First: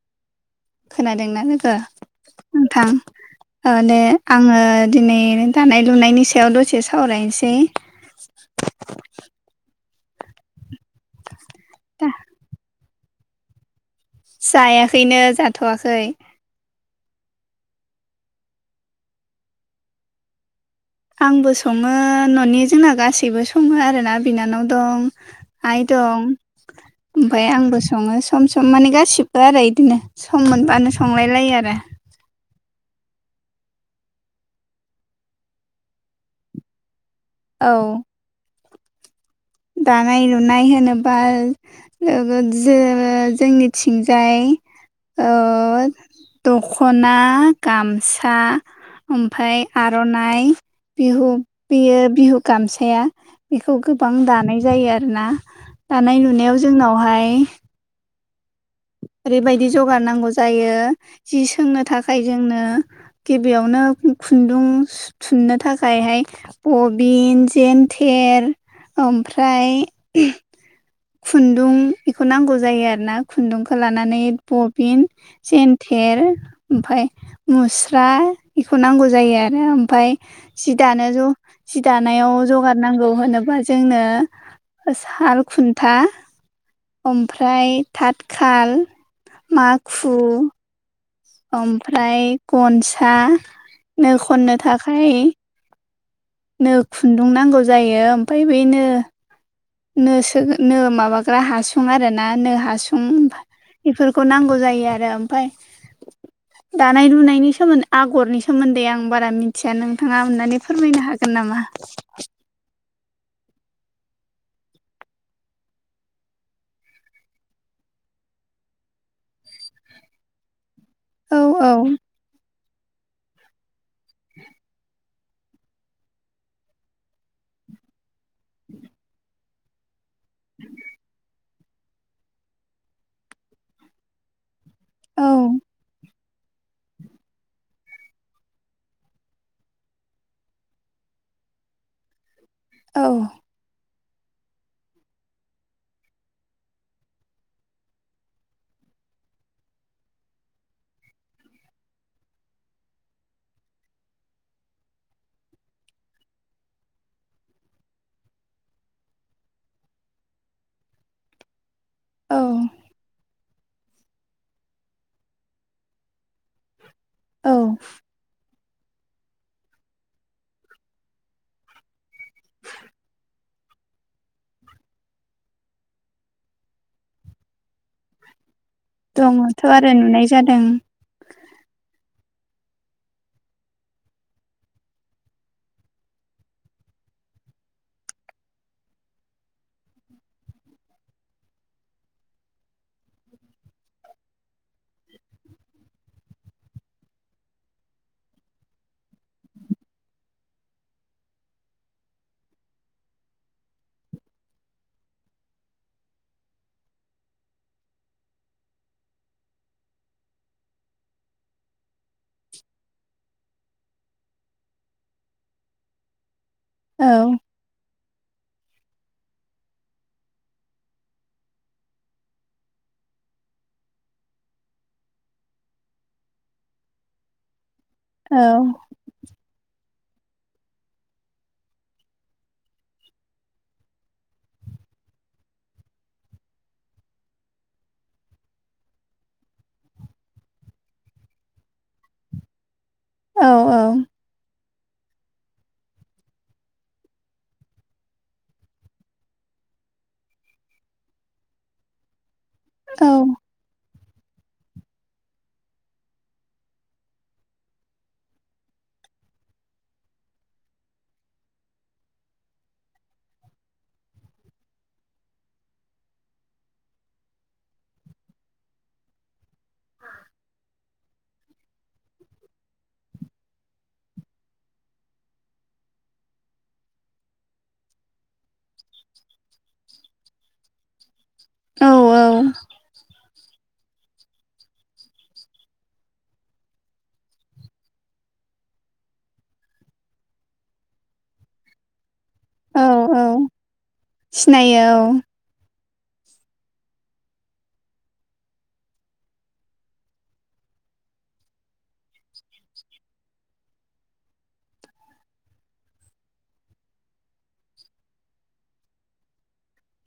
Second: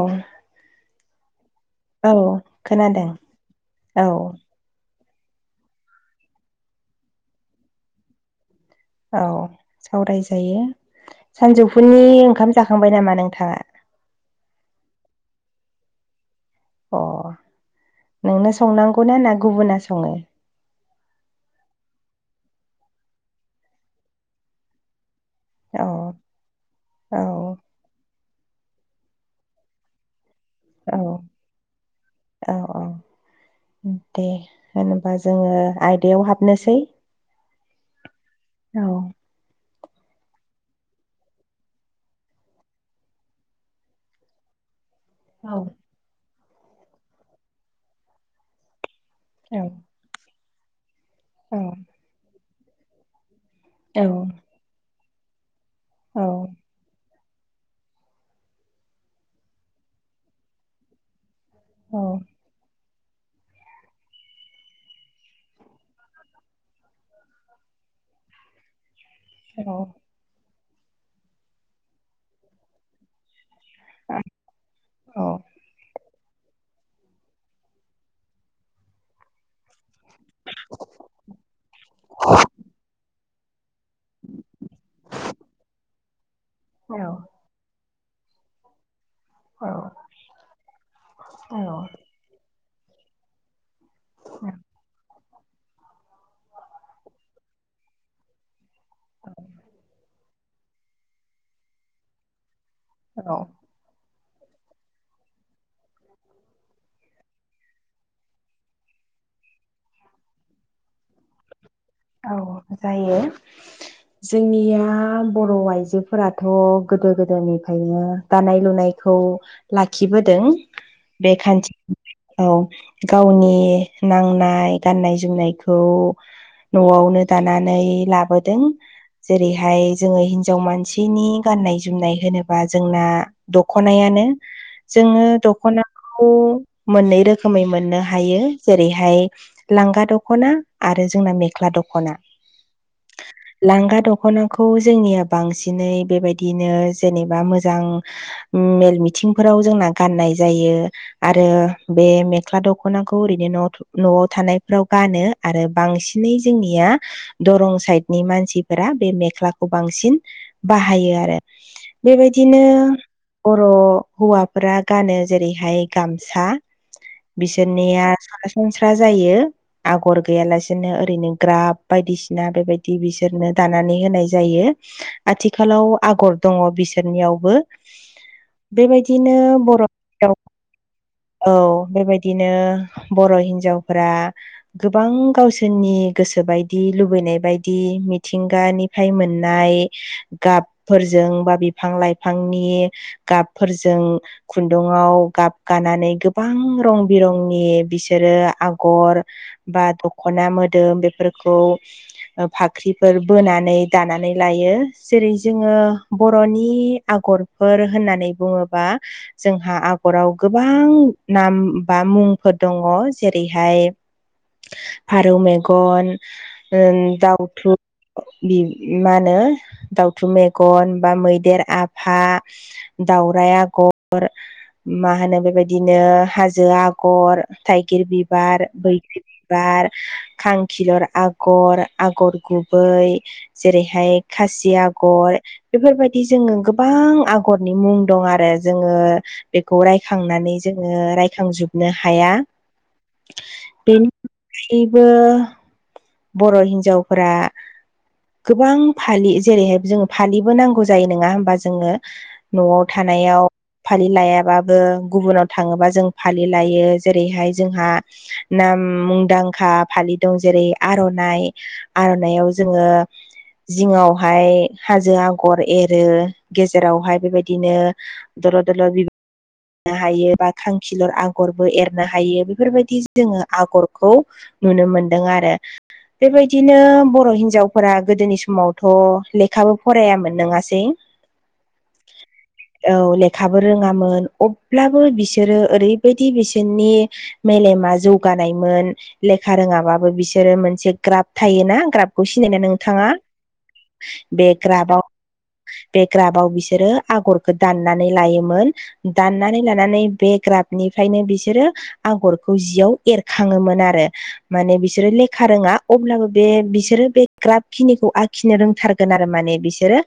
औ। खोनादोंना लोगो औ नोंथां। खोनादों माने औ आङो दिनै दानाय लुनायनि सायाव दसे सावरायनोसै। औ सावरायजायो। सानजौफुनि ओंखाम जाखांबाय नामा नोंथाङा? जायाखैनो जाथ'वाखै। अ नोंनो संनांगौना ना गुबुना सङो? आंबो सङो न'नि जोंना गासैबो सङो आरोना बिनानाव दं। आइ औ दं औ ओमफफ्राय आंबो सङो सम सम माने गासिबो आरो बिदिनो। सम मोनबानो औ संलायलायो आरो। औ औ। दे होनबा जोङो आयदायाव हाबनोसै। औ। औ। दानाय लुनाय होनोबा [unintelligible] जे जोंनिथिंजाय ओ औ दख'ना गामसा ओमफ्राय औ आ आर'नाइ बिहु औ बेयो बिहु गामसाया बेखौ औ गोबां दा दानाय जायो आरोना दानाय औ लुनायाव जोंनावहाय ओरैबायदि जगार नांगौ जायो जि सोंनो औ थाखाय जोंनो गिबियावनो खुन्दुं थुननो थाखायहाय बबिन जेन थेर ओमफ्राय खुन्दुं बेखौ नांगौ जायो आरोना। खुन्दुंखौ लानानै बबिन औ जेनथेर ओमफाय मुस्रा बेखौ नांगौ जायो आरो। ओमफफ्राय जि दानो ज सि दानायाव जगार नांगौ होनोबा जोंनो साल खुन्था औ ओमफ्राय थाथखाल, माखु ओमफ्राय गनसा नो खननो थाखाय नो खुन्दुं नांगौ जायो ओमफ्राय बेनो [inaudible] नो सो नो माबाग्रा हासुं आरोना नो हासुं औ। बेफोरखौ नांगौ जायो आरो ओमफाय दानाय लुनायनि सोमोन्दै आगरनि सोमोन्दै आं बारा मिथिया नोंथाङा अनानै फोरमायनो हागोन नामा? [inaudible] औ जायो। [inaudible] जोंनिया बर' आइजोफोराथ' गोदो गोदायनिफ्रायनो दानाय लुनायखौ लाखिबोदों बे औ औ खान्थि औ गावनि नांनाय गाननाय जोमनायखौ न'आवनो दानानै लाबोदों जेरैहाय जोङो हिनजाव मानसिनि गाननाय जोमनाय होनोबा जोंना दख'नायानो जोङो औ दख'ना खौ मोननै रोखोमै मोननो हायो जेरैहाय लांगा दख'ना आरो जोंना मे ख्ला दख'ना लांगा दख'ना खौ जोंनिया बांसिनै बेबायदिनो जेनेबा मोजां मेल मिथिंफोराव जोंना गाननाय जायो। आरो बे मेख्ला दख'नाखौ ओरैनो न'वाव न'आव थानायफ्राव गानो आरो बांसिन नै जोंनिया दरं साइडनि मानसिफोरा बे मेख्लाखौ बांसिन बाहायो आरो औ बेबायदिनो बर' हौवाफोरा गानो जेरैहाय गामसा। औ बिसोरनिया सरासनस्रा जायो आगर गैयालासेनो ओरैनो ग्राफ बायदिसिना बेबायदि बिसोरनो दानानै होनाय जायो। आथिखालाव आगर दङ बिसोरनियावबो। बेबायदिनो दंङथ' आरो बर' नुनाय जादों। औ बेबायदिनो बर' हिनजावफोरा गोबां गावसोरनि नि गोसो बायदि लुबैनाय बायदि मिथिंगानिफ्राय मोननाय गाबफोरजों बा बिफां लाइफांनि गाबफोरजों खुन्दुङाव गाब गानानै गोबां रं बिरंनि बिसोरो आगर बा दख'ना मोदोम बेफोरखौ फाख्रिफोर बोनानै दानानै लायो जेरै जोङो बर'नि आगर फोर होननानै बुङोबा जोंहा आगराव गोबां नाम बा मुंफोर दङ जेरैहाय [inaudible] फारौ मेगन ओ औ दउथु बि मा होनो दाउथु मेगन बा मैदेर आफा दाउराइ आगर मा होनो बेबायदिनो हाजो आगर थाइगिर औ बिबार बैग्रि बिबार खांखिलर आगर आगर गुबै जेरैहाय खासि आगर बेफोरबायदि जोङो गोबां आगरनि मुं दं आरो जोङो बेखौ रायखांनानै जोङो रायखांजोबनो हाया। औ बेनि अनगायैबो बर' हिनजावफोरा गोबां फालि जेरैहाय जोङो फालिबो नांगौ जायो नङा होमबा जोंनो। न'आव औ थानायाव फालि लायाबाबो गुबुनाव थाङोबा जों फालि लायो जेरैहाय जोंहा नाम मुंदांखा फालि दं जेरै आर'नाइ आर'नाइयाव जोङो जिङावहाय हाजो आगर एरो गेजेरावहाय बेबायदिनो दल'र दल'र बि नो हायो बा खांखिलर आगरबो एरनो हायो बेफोरबायदि जोङो आगरखौ नुनो मोनदों आरो बेबायदिनो बर' हिनजावफोरा गोदोनि समावथ' लेखाबो फरायामोन नोङासै औ औ लेखाबो रोङामोन अब्लाबो बिसोरो ओरैबायदि बिसोरनि मेलेमा जौगानायमोन लेखा रोङाबाबो बिसोरो मोनसे ग्राब थायोना ग्राब बेखौ सिनायनाय औ नोंथाङा औ बे सिनायो ग्राबाव बे ग्राबाव बिसोरो आगरखौ दाननानै लायोमोन दाननानै लानानै बे ग्राबनिफ्रायनो बिसोरो आगरखौ जियाव एरखाङोमोन आरो माने बिसोरो लेखा रोङा अब्लाबो बे बिसोरो बे ग्राफ खिनिखौ आखिनो रोंथारगोन आरो माने बिसोरो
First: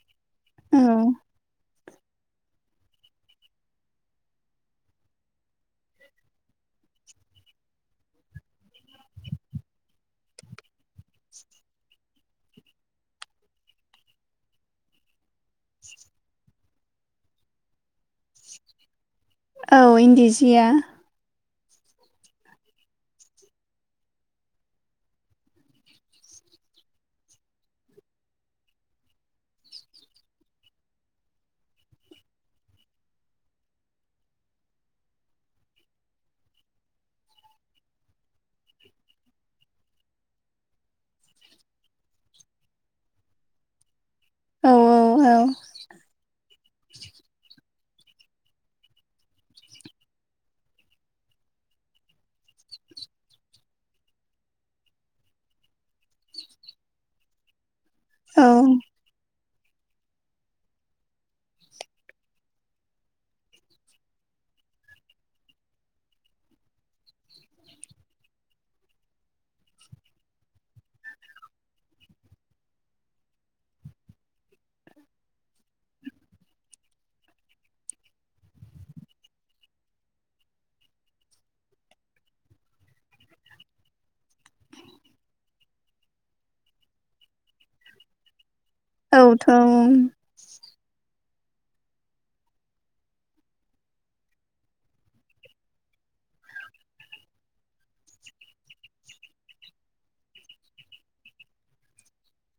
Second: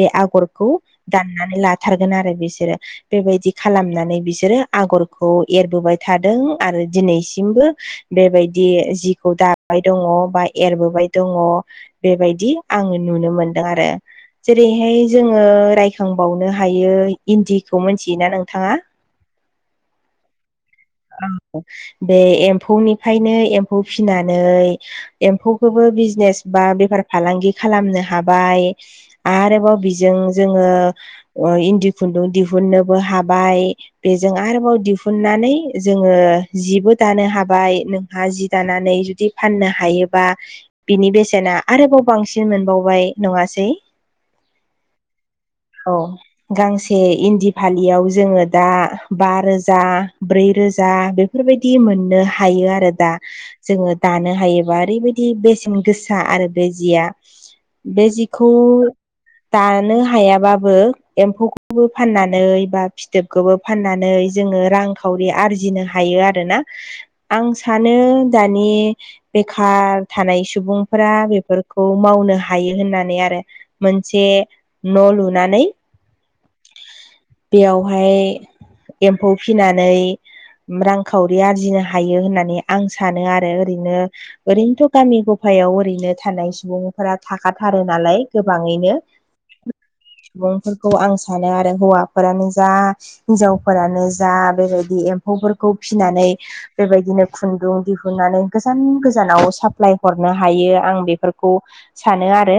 बे आ गरखौ औ दाननानै लाथारगोन आरो बिसोरो बेबायदि खालामनानै बिसोरो आगरखौ एरबोबाय थादों आरो दिनैसिमबो बेबायदि जिखौ दाबाय दङ बा एरबोबाय दङ बेबायदि आङो नुनो मोनदों आरो। जेरैहाय जोङो रायखांबावनो हायो इन्दि खौ मोनथियोना नोंथाङा? औ इन्दि जिया औ बे एम्फौनिफ्रायनो एम्फौ फिनानै एम्फौखोबो बिजनेस बा बेफार फालांगि खालामनो हाबाय आरोबाव बिजों जोङो ओ इन्दि खुन्दुं दिहुननोबो हाबाय बेजों आरोबाव दिहुननानै जोङो जिबो दानो हाबाय नोंहा जि दानानै जुदि फाननो हायोबा बिनि बेसेना आरोबाव बांसिन मोनबावबाय नङासै? औ औ औ औ गांसे इन दि फालियाव जोङो दा बा रोजा ब्रै रोजा बेफोरबायदि मोननो हायो आरो दा जोङो दानो हायोबा ओरैबायदि बेसेन गोसा आरो बे जिया बे जिखौ औ दानो हायाबाबो एम्फौखौबो फाननानै बा फिथोबखोबो फाननानै जोङो रांखावरि आरजिनो हायो आरोना। आं सानो दानि। बेखार थानाय सुबुंफोरा बेफोरखौ मावनो हायो होननानै आरो। मोनसे न' लुनानै। बेयावहाय एम्फौ फिनानै। रांखावरि आरजिनो हायो होननानै आं सानो आरो ओरैनो। ओरैनोथ' गामि गफायाव ओरैनो थानाय सुबुंफोरा थाखाथारो नालाय गोबाङैनो। औथ' ओम। सुबुंफोरखौ आं सानो आरो हौवाफोरानो जा। हिनजावफोरानो जा बेबायदि एम्फौफोरखौ फिनानै बेबायदिनो खुन्दुं दिहुननानै गोजान गोजानाव साप्लाय हरनो हायो आं बेफोरखौ सानो आरो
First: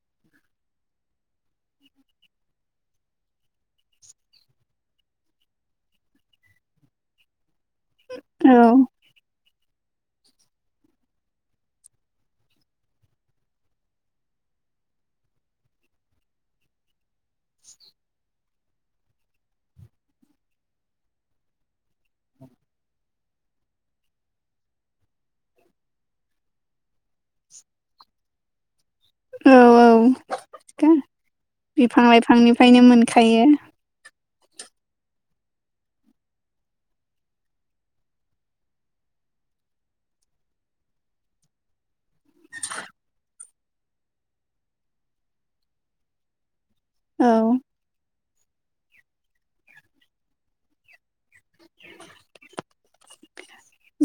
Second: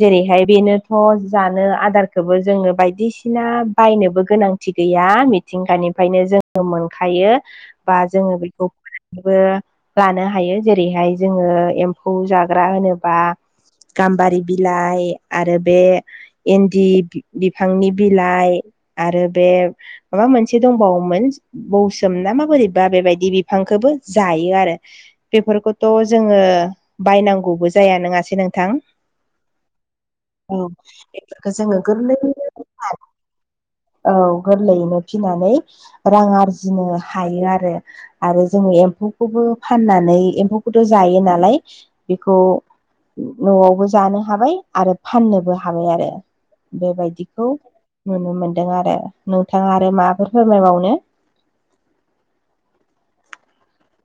जेरैहाय बेनोथ' जानो आदारखोबो जोंनो बाय दिसिना बायनोबो गोनांथि गैया मिथिंगानिफ्रायनो जोङो मोनखायो बा जोङो औ बेखौ फोराननोबो लानो हायो जेरैहाय जोङो एम्फौ जाग्रा होनोबा गाम्बारि बिलाइ आरो बे इन्दि बिफांनि बिलाइ आरो बे माबा मोनसे दंबावोमोन बौसोम ना माबोरैबा बेबायदि बिफांखौबो जायो आरो। बेफोरखौथ' जोङो बायनांगौबो जाया नङासै नोंथां। औ औ बेफोरखो जोङो गोरलै। बेफायनो मोनखायो। औ गोरलैयैनो फिनानै रां आरजिनो हायो आरो। आरो जोङो एम्फौखौबो फाननानै एम्फौखौथ' जायो नालाय बेखौ। न'आवबो जानो हाबाय आरो फाननोबो हाबाय आरो। औ बेबायदिखौ नुनो मोनदों आरो नोंथाङा आरो माफोर फोरमायबावनो?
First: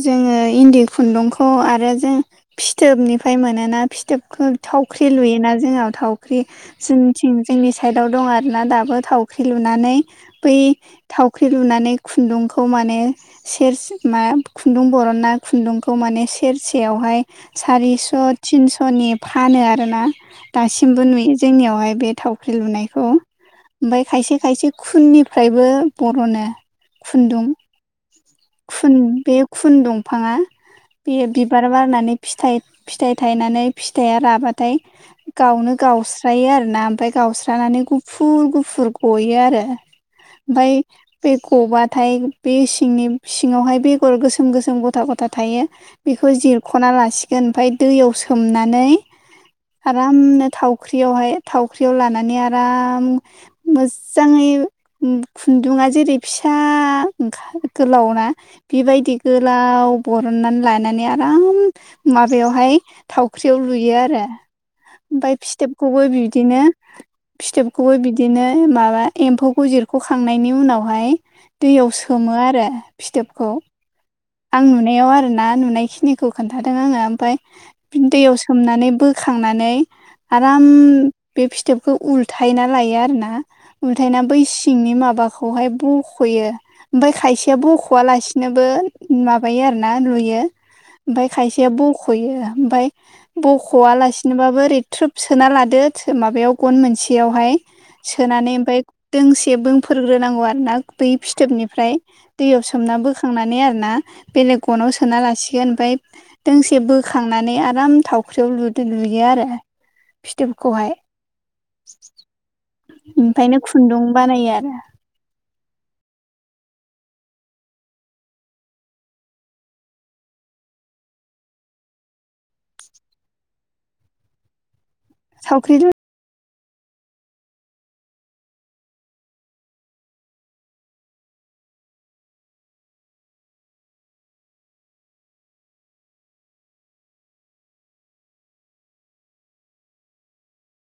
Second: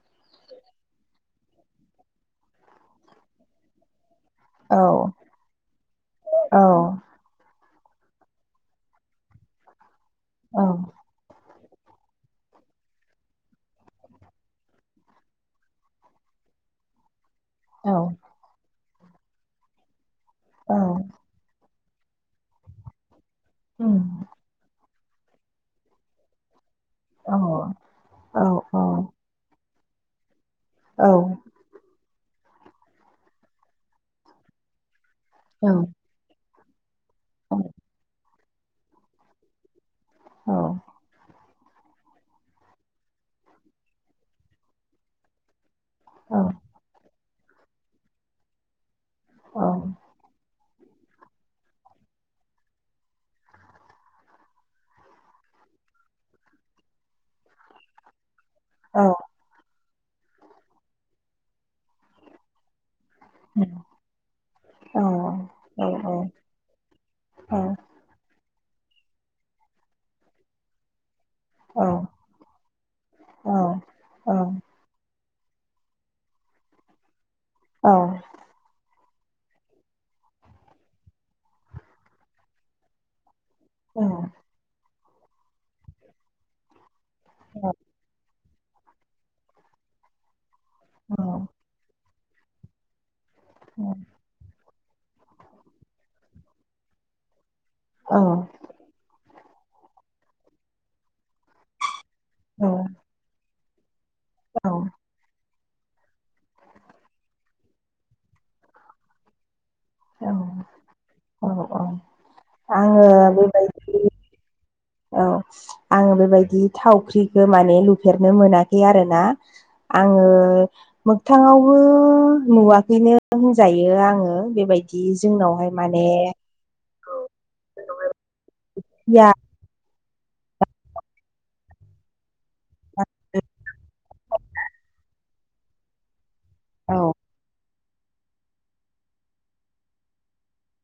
जोङो इन्दि खुन्दुंखौ आरो जों फिथोबनिफ्राय मोनोना फिथोबखौ औ थावख्रि लुयोना जोंनाव थावख्रि औ जों। थिं जोंनि साइदाव दं आरोना दाबो थावख्रि लुनानै बै औ थावख्रि। रुनानै खुन्दुंखौ माने सेरस मा। खुन्दुं बरनना खुन्दुंखौ माने सेरसेयावहाय औ सारिस' थिनस'। सनि फानो आर ना औ दासिमबो नुयो जोंनियावहाय बे थावख्रि लुनायखौ। ओमफाय उम खायसे-खायसे खुननिफ्रायबो बर'नो खुन्दुं। औ-औ। बे खुन दंफाङा औ बेयो। बिबार बारनानै फिथाइ-फिथाइ थायनानै फिथाइया राबाथाय औ गावनो-गाव। स्रायो आर ना ओमफाय गावस्रानानै गुफुर- गुफुर गयो आरो। औ ओमफाय बे गबाथाय बे सिंनि। सिङावहाय बेगर गोसोम-गोसोम गथा- गथा थायो बेखौ औ जिरख'ना लासिगोन। ओमफाय दैयाव सोमनानै आरामनो थाव। फख्रियावहाय थावख्रियाव लानानै आराम। मोजाङै खुन्दुङा जेरै फिसा ओंखार। गोलाव ना बिबायदि गो। लाव बरननानै लानानै आराम माबायावहाय। थावख्रियाव लुयो आरो। ओमफाय औ फिथोबखौबो बिदिनो फिथोबखौबो बिदि। बिदिनो माबा एम्फौ जिरख'खांनायनि उनावहाय दैयाव सोमो आरो। फिथोबखौ औ आं नुनायाव आरोना नुनायखिनिखौ खोन्थादों आङो ओमफाय। दैयाव सोमनानै बोखांनानै। आराम बे फिथोबखौ उल्थायना लायो आरोना। ओथायना बै सिंनि माबाखौहाय बख'यो ओमफाय खायसेया बख'वलासिनो। नोबो माबायो आरो ना रुयो ओमफाय खायसेया बख'यो ओमफाय। बख'वलासिनोबाबो ओरै थ्रुब सोना लादो माबायाव गन मोनसेयावहाय सोनानै ओमफफ्राय दोंसे बोंफोरोग्रोनांगौ आरो ना बै फिथोबनिफ्राय दैयाव सोमना बोखांनानै आरोना बेलेग गनाव सोना लासिगोन ओमफफ्राय दोंसे बोखांनानै आराम थावख्रियाव लु लुयो आरो फिथोबखौहाय औ औ औ ओनिखायनो खुन्दुं बानायो आरो औ आङो बेबायदि थावख्रिखौ माने लुफेरनो मोनाखै आरो ना आङो मोखथाङावबो नुवाखैनो होनजायो आङो बेबायदि। दि जोंनावहाय थावख्रि माने। ओ जोंनावहाय। म औ।